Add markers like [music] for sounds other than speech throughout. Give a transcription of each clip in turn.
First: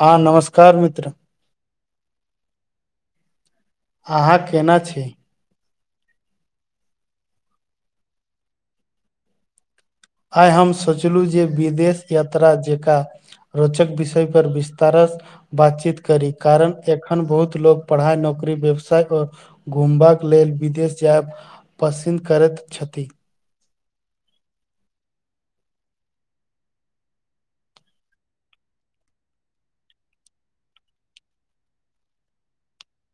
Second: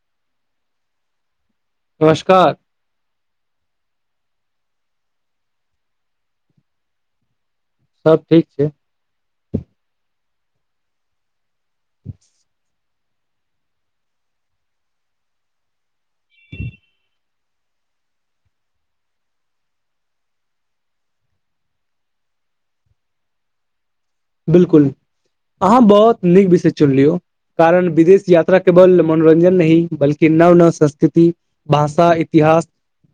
हँ नमस्कार मित्र नमस्कार अहाँ केना छी सभ ठीक छै आइ हम सोचलहुँ जे विदेश यात्रा जकाँ रोचक विषय पर विस्तार बातचीत करी कारण एखन बहुत लोक पढ़ाई नौकरी व्यवसाय आओर घुमबा लेल विदेश जायब पसिन्द करैत छथि बिल्कुल अहाँ बहुत नीक विषय चुनलियौ कारण विदेश यात्रा केवल मनोरंजन नहि बल्कि नव नव संस्कृति भाषा इतिहास इतिहास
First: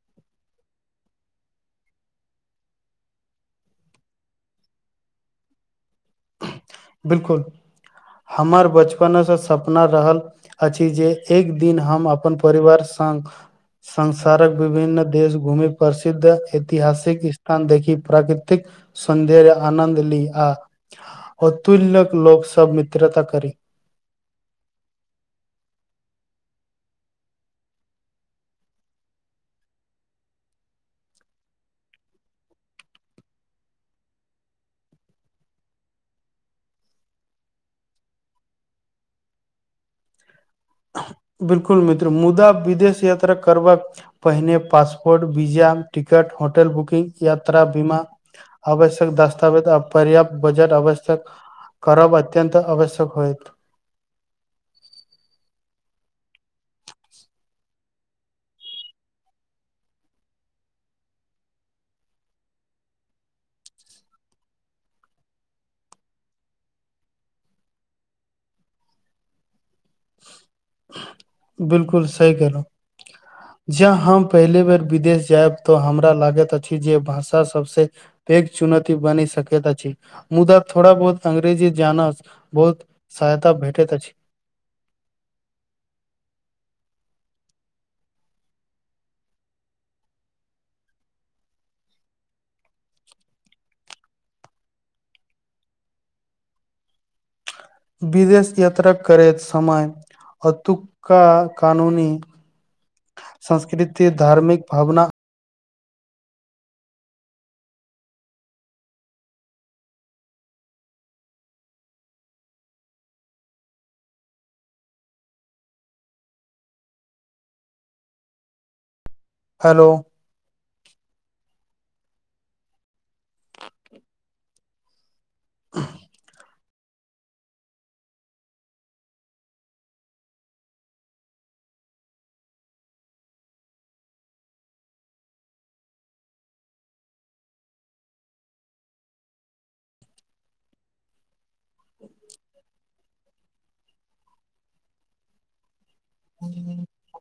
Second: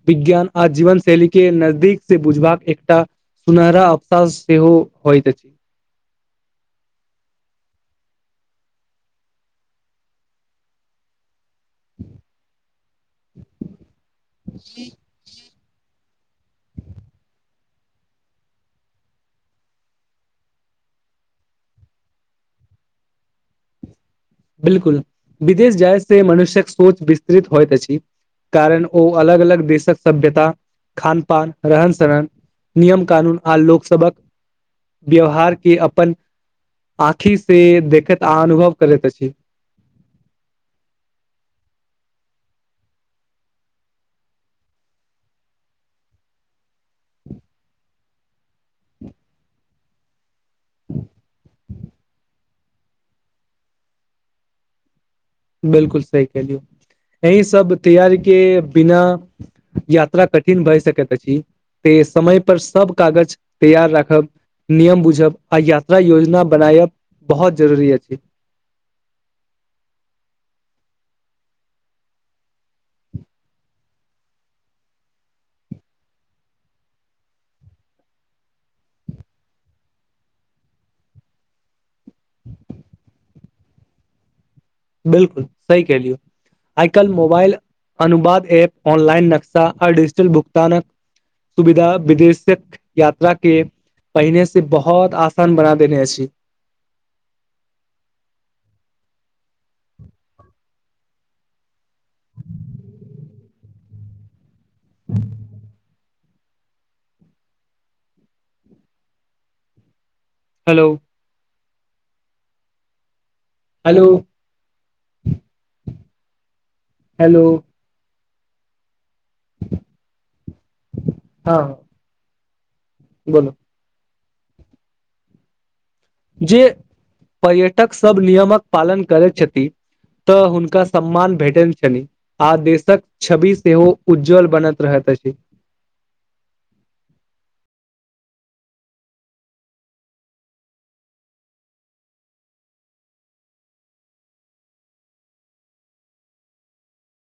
विज्ञान आ जीवन शैली के नजदीक से बुझबाक एकटा सुनहरा अफसास सेहो होइत छै बिल्कुल हमर बचपनसँ सपना रहल अछि जे एक दिन हम अपन परिवार संग संसारक विभिन्न देश घूमै पर प्रद् ऐतिहासिक स्थान देखि प्राकृतिक सौंदर्य आनन्द ली आ अतुल्य्क लोक सँ मित्रता करी बिल्कुल विदेश जाइ से मनुष्यक सोच विस्तृत होइत अछि कारण ओ अलग अलग देशक सभ्यता खान पान रहन सहन नियम कानून आर लोकसभक व्यवहार के अपन आँखि से देखैत आ अनुभव करैत अछि ठि [inaudible] बिल्कुल मित्र मुदा विदेश यात्रा करबाक पहिने passport visa ticket hotel booking यात्रा बीमा आवश्यक दस्तावेज आ पर्याप्त बजट आवश्यक करब अत्यत आवश्यक होएत बिल्कुल सही कहलियु अही सब तैयारी के बिना यात्रा कठिन भए सकैत अछि त समय पर सब कागज तैयार राखब नियम बुझब आ यात्रा योजना बनायब बहुत जरूरी अछि [inaudible] बिल्कुल सही कहलहु ज हम पहिले बेर विदेश जायब तऽ हमरा लागैत अछि जे भाषा सभसँ एक चुनौती बनी सकैत छै मुदाथोड़ा बहुत अंग्रेजी जान बहुत सहायता भेटैत अछि बिल्कुल सही कहलियौ आइ काइल मोबाइल अनुवाद ऐप ऑनलाइन नक्शा आ डिजिटल भुगतानक सुविधा विदेशक यात्रा के पहिने से बहुत आसान बना देने अछि विदेश यात्रा करैत समय अतुका कानूनी संस्कृति धार्मिक भावना हेलो हेलो हेलो हेलो हँ बोलो [inaudible] जे पर्यटक सब नियमक पालन करैत छथि तऽ हुनका सम्मान भेटन छनि आ देशक छवि सेहो उज्ज्वल बनैत रहत [unintelligible] [unintelligible]